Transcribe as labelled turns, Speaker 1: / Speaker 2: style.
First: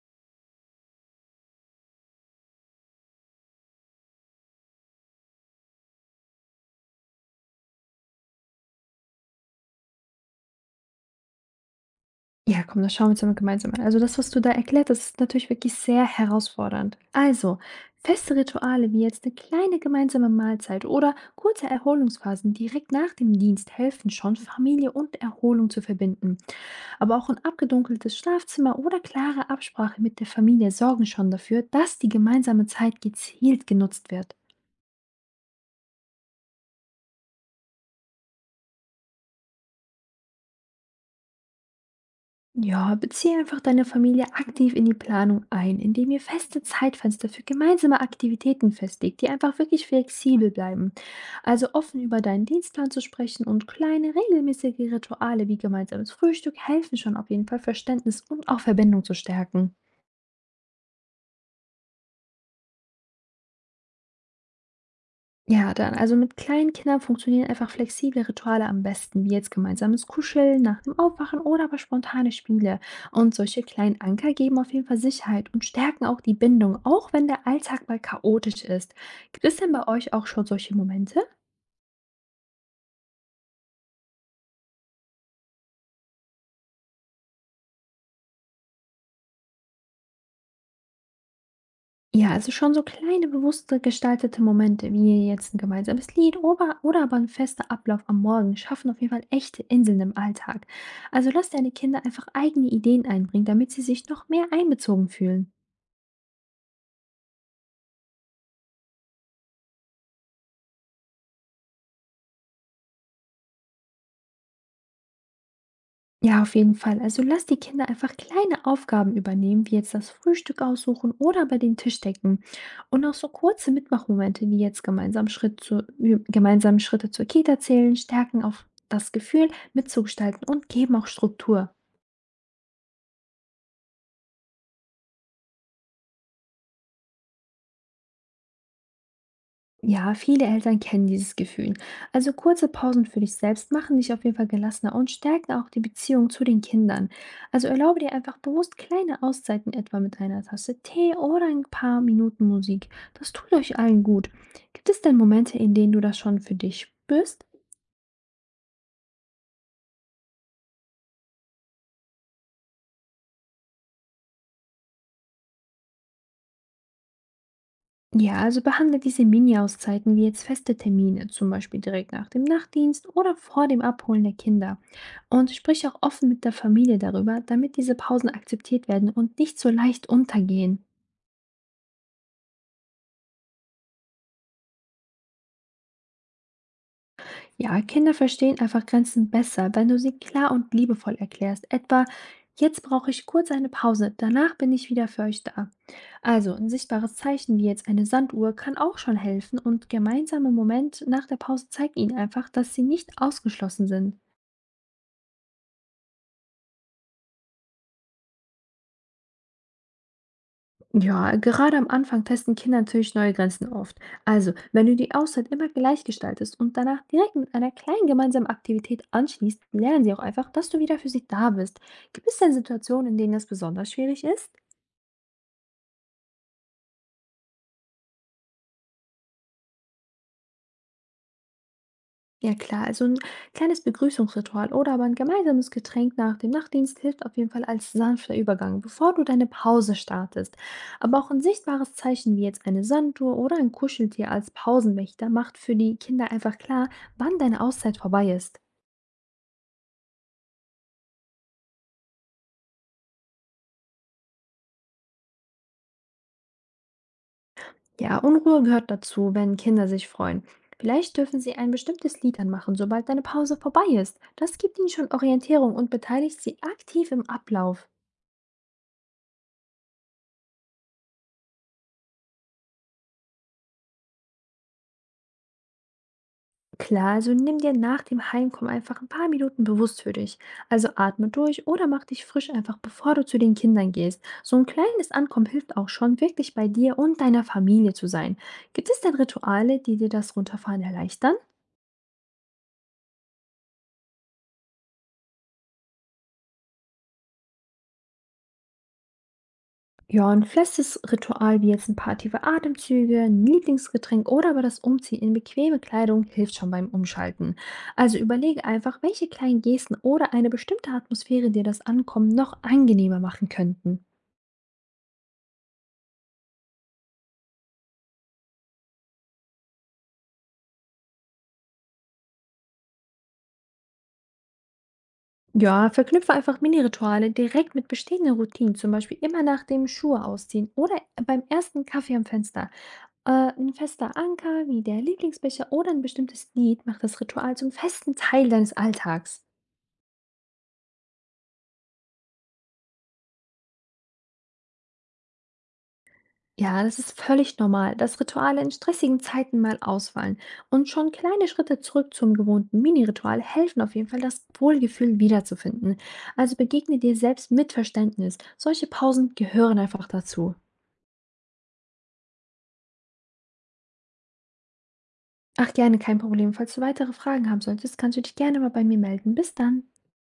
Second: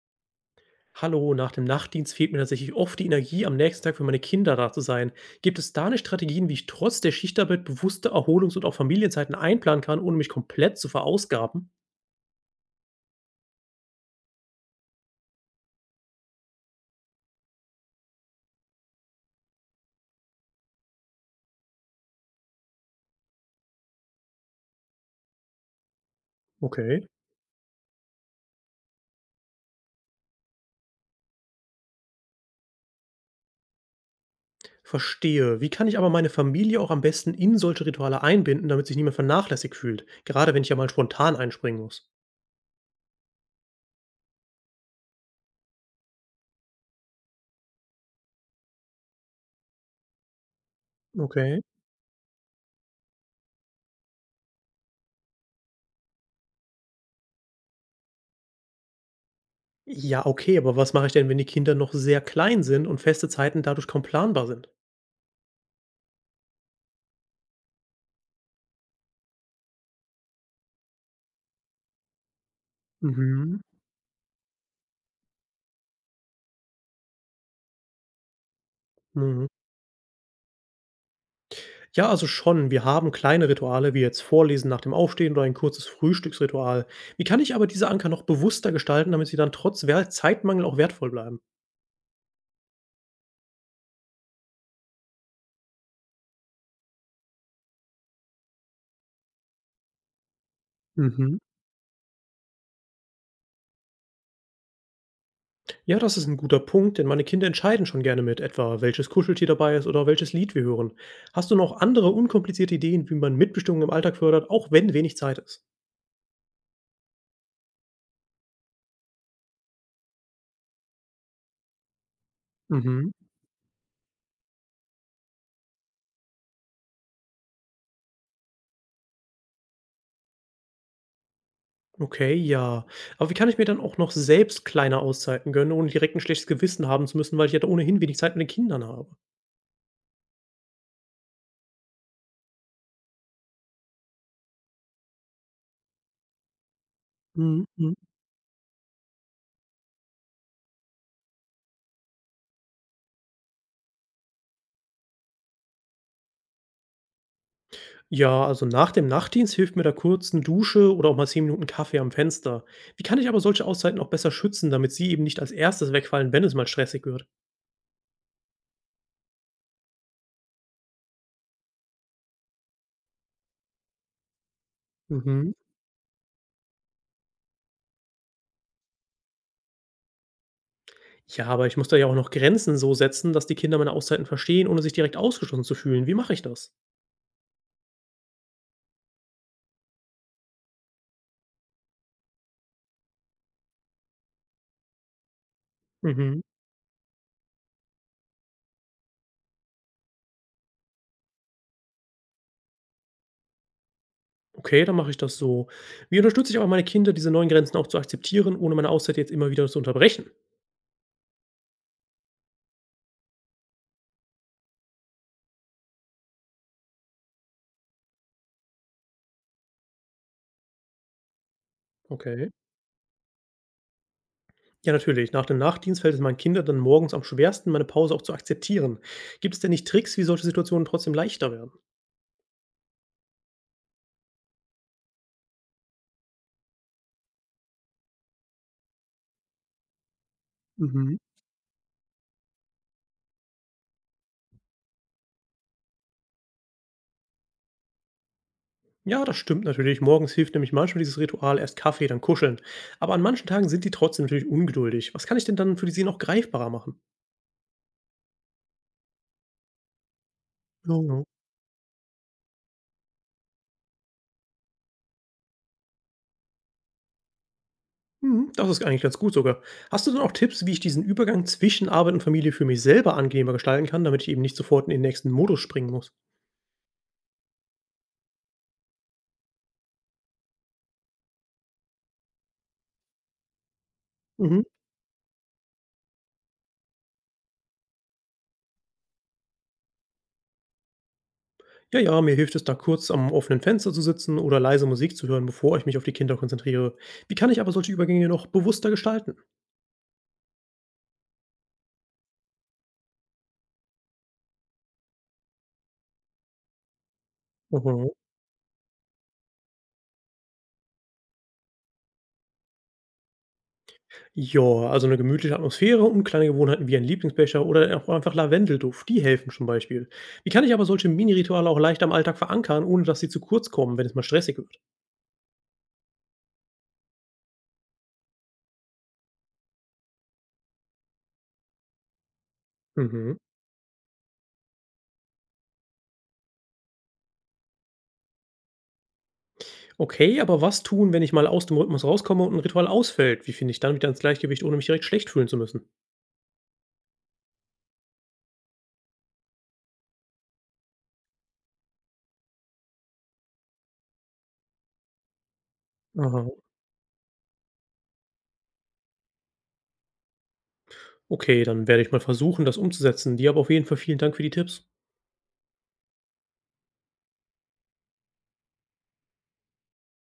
Speaker 1: Hallo, nach dem Nachtdienst fehlt mir tatsächlich oft die Energie, am nächsten Tag für meine Kinder da zu sein. Gibt es da eine Strategien, wie ich trotz der Schichtarbeit bewusste Erholungs- und auch Familienzeiten einplanen kann, ohne mich komplett zu verausgaben?
Speaker 2: Ja, komm, das schauen wir uns ja mal gemeinsam an. Also das, was du da erklärt hast, ist natürlich wirklich sehr herausfordernd. Also, feste Rituale wie jetzt eine kleine gemeinsame Mahlzeit oder kurze Erholungsphasen direkt nach dem Dienst helfen schon, Familie und Erholung zu verbinden.
Speaker 1: Okay.
Speaker 2: Aber auch ein abgedunkeltes Schlafzimmer oder klare Absprache mit der Familie sorgen schon dafür, dass die gemeinsame Zeit gezielt genutzt wird.
Speaker 1: Verstehe. Wie kann ich aber meine Familie auch am besten in solche Rituale einbinden, damit sich niemand vernachlässigt fühlt? Gerade wenn ich ja mal spontan einspringen muss.
Speaker 2: Ja, beziehe einfach deine Familie aktiv in die Planung ein, indem ihr feste Zeitfenster für gemeinsame Aktivitäten festlegt, die einfach wirklich flexibel bleiben.
Speaker 1: Okay.
Speaker 2: Also offen über deinen Dienstplan zu sprechen und kleine regelmäßige Rituale wie gemeinsames Frühstück helfen schon auf jeden Fall Verständnis und auch Verbindung zu stärken.
Speaker 1: Ja, okay, aber was mache ich denn, wenn die Kinder noch sehr klein sind und feste Zeiten dadurch kaum planbar sind?
Speaker 2: Ja, dann, also mit kleinen Kindern funktionieren einfach flexible Rituale am besten, wie jetzt gemeinsames Kuscheln nach dem Aufwachen oder aber spontane Spiele. Und solche
Speaker 1: Mhm.
Speaker 2: kleinen Anker geben auf jeden Fall Sicherheit und stärken auch die Bindung, auch wenn der Alltag mal chaotisch ist. Gibt
Speaker 1: Mhm.
Speaker 2: es denn bei euch auch schon solche Momente?
Speaker 1: Ja, also schon. Wir haben kleine Rituale wie jetzt Vorlesen nach dem Aufstehen oder ein kurzes Frühstücksritual. Wie kann ich aber diese Anker noch bewusster gestalten, damit sie dann trotz Zeitmangel auch wertvoll bleiben?
Speaker 2: Ja, also schon so kleine, bewusste gestaltete Momente, wie jetzt ein gemeinsames Lied oder aber ein fester Ablauf am Morgen, schaffen auf jeden Fall echte Inseln im Alltag. Also
Speaker 1: Mhm.
Speaker 2: lass deine Kinder einfach eigene Ideen einbringen, damit sie sich noch mehr einbezogen fühlen.
Speaker 1: Ja, das ist ein guter Punkt, denn meine Kinder entscheiden schon gerne mit, etwa welches Kuscheltier dabei ist oder welches Lied wir hören. Hast du noch andere unkomplizierte Ideen, wie man Mitbestimmung im Alltag fördert, auch wenn wenig Zeit ist?
Speaker 2: Ja, auf jeden Fall. Also lass die Kinder einfach kleine Aufgaben übernehmen, wie jetzt das Frühstück aussuchen oder bei den Tisch decken. Und
Speaker 1: Mhm.
Speaker 2: auch so kurze Mitmachmomente, wie jetzt gemeinsam Schritte zur Kita zählen, stärken auf das Gefühl, mitzugestalten und geben auch Struktur.
Speaker 1: Okay, ja. Aber wie kann ich mir dann auch noch selbst kleine Auszeiten gönnen, ohne direkt ein schlechtes Gewissen haben zu müssen, weil ich ja ohnehin wenig Zeit mit den Kindern habe?
Speaker 2: Ja, viele Eltern kennen dieses Gefühl. Also kurze Pausen für dich selbst machen dich auf jeden Fall gelassener und stärken auch die Beziehung zu den Kindern. Also
Speaker 1: Mhm.
Speaker 2: erlaube dir einfach bewusst kleine Auszeiten, etwa mit einer Tasse Tee oder ein paar Minuten Musik. Das tut euch allen gut. Gibt es denn Momente, in denen du das schon für dich spürst?
Speaker 1: Ja, also nach dem Nachtdienst hilft mir da kurzen Dusche oder auch mal 10 Minuten Kaffee am Fenster. Wie kann ich aber solche Auszeiten auch besser schützen, damit sie eben nicht als Erstes wegfallen, wenn es mal stressig wird?
Speaker 2: Ja, also behandle diese Mini-Auszeiten wie jetzt feste Termine, zum Beispiel direkt nach dem Nachtdienst oder vor dem Abholen der Kinder. Und
Speaker 1: Mhm.
Speaker 2: sprich auch offen mit der Familie darüber, damit diese Pausen akzeptiert werden und nicht so leicht untergehen.
Speaker 1: Ja, aber ich muss da ja auch noch Grenzen so setzen, dass die Kinder meine Auszeiten verstehen, ohne sich direkt ausgeschlossen zu fühlen. Wie mache ich das?
Speaker 2: Ja, Kinder verstehen einfach Grenzen besser, wenn du sie klar und liebevoll erklärst. Etwa, jetzt brauche ich kurz eine Pause, danach bin ich wieder für euch da.
Speaker 1: Mhm.
Speaker 2: Also ein sichtbares Zeichen wie jetzt eine Sanduhr kann auch schon helfen und gemeinsame Moment nach der Pause zeigt ihnen einfach, dass sie nicht ausgeschlossen sind.
Speaker 1: Okay, dann mache ich das so. Wie unterstütze ich aber meine Kinder, diese neuen Grenzen auch zu akzeptieren, ohne meine Auszeit jetzt immer wieder zu unterbrechen?
Speaker 2: Ja, gerade am Anfang testen Kinder natürlich neue Grenzen oft. Also, wenn du die Auszeit immer gleich gestaltest und danach direkt mit einer kleinen gemeinsamen Aktivität anschließt, lernen sie auch einfach, dass du wieder für sie da bist. Gibt es
Speaker 1: Okay.
Speaker 2: denn Situationen, in denen das besonders schwierig ist?
Speaker 1: Ja, natürlich. Nach dem Nachtdienst fällt es meinen Kindern dann morgens am schwersten, meine Pause auch zu akzeptieren. Gibt es denn nicht Tricks, wie solche Situationen trotzdem leichter werden?
Speaker 2: Ja klar, also ein kleines Begrüßungsritual oder aber ein gemeinsames Getränk nach dem Nachtdienst hilft auf jeden Fall als sanfter Übergang, bevor du deine Pause startest.
Speaker 1: Mhm.
Speaker 2: Aber auch ein sichtbares Zeichen wie jetzt eine Sanduhr oder ein Kuscheltier als Pausenwächter macht für die Kinder einfach klar, wann deine Auszeit vorbei ist.
Speaker 1: Ja, das stimmt natürlich. Morgens hilft nämlich manchmal dieses Ritual erst Kaffee, dann kuscheln. Aber an manchen Tagen sind die trotzdem natürlich ungeduldig. Was kann ich denn dann für sie noch greifbarer machen?
Speaker 2: Ja, Unruhe gehört dazu, wenn Kinder sich freuen.
Speaker 1: Ja,
Speaker 2: Vielleicht
Speaker 1: ja.
Speaker 2: dürfen sie ein bestimmtes Lied anmachen, sobald deine Pause vorbei ist. Das gibt ihnen schon Orientierung und beteiligt sie aktiv im Ablauf.
Speaker 1: Hm, das ist eigentlich ganz gut sogar. Hast du denn auch Tipps, wie ich diesen Übergang zwischen Arbeit und Familie für mich selber angenehmer gestalten kann, damit ich eben nicht sofort in den nächsten Modus springen muss?
Speaker 2: Klar, also nimm dir nach dem Heimkommen einfach ein paar Minuten bewusst für dich. Also atme durch oder mach dich frisch einfach, bevor du zu den Kindern gehst. So
Speaker 1: Mhm.
Speaker 2: ein kleines Ankommen hilft auch schon, wirklich bei dir und deiner Familie zu sein. Gibt es denn Rituale, die dir das Runterfahren erleichtern?
Speaker 1: Ja, ja, mir hilft es da kurz am offenen Fenster zu sitzen oder leise Musik zu hören, bevor ich mich auf die Kinder konzentriere. Wie kann ich aber solche Übergänge noch bewusster gestalten?
Speaker 2: Ja, ein festes Ritual wie jetzt ein paar tiefe Atemzüge, ein Lieblingsgetränk oder aber das Umziehen in bequeme Kleidung hilft schon beim Umschalten.
Speaker 1: Mhm.
Speaker 2: Also überlege einfach, welche kleinen Gesten oder eine bestimmte Atmosphäre dir das Ankommen noch angenehmer machen könnten.
Speaker 1: Ja, also eine gemütliche Atmosphäre und kleine Gewohnheiten wie ein Lieblingsbecher oder auch einfach Lavendelduft, die helfen zum Beispiel. Wie kann ich aber solche Mini-Rituale auch leicht am Alltag verankern, ohne dass sie zu kurz kommen, wenn es mal stressig wird?
Speaker 2: Ja, verknüpfe einfach Mini-Rituale direkt mit bestehenden Routinen, zum Beispiel immer nach dem Schuhe ausziehen oder beim ersten Kaffee am Fenster.
Speaker 1: Mhm.
Speaker 2: Ein fester Anker wie der Lieblingsbecher oder ein bestimmtes Lied macht das Ritual zum festen Teil deines Alltags.
Speaker 1: Okay, aber was tun, wenn ich mal aus dem Rhythmus rauskomme und ein Ritual ausfällt? Wie finde ich dann wieder ins Gleichgewicht, ohne mich direkt schlecht fühlen zu müssen?
Speaker 2: Ja, das ist völlig normal, dass Rituale in stressigen Zeiten mal ausfallen. Und schon kleine Schritte zurück zum gewohnten Mini-Ritual helfen auf jeden Fall, das Wohlgefühl wiederzufinden.
Speaker 1: Aha.
Speaker 2: Also begegne dir selbst mit Verständnis. Solche Pausen gehören einfach dazu.
Speaker 1: Okay, dann werde ich mal versuchen, das umzusetzen. Dir aber auf jeden Fall vielen Dank für die Tipps.
Speaker 2: Ach gerne, kein Problem. Falls du weitere Fragen haben solltest, kannst du dich gerne mal bei mir melden. Bis dann.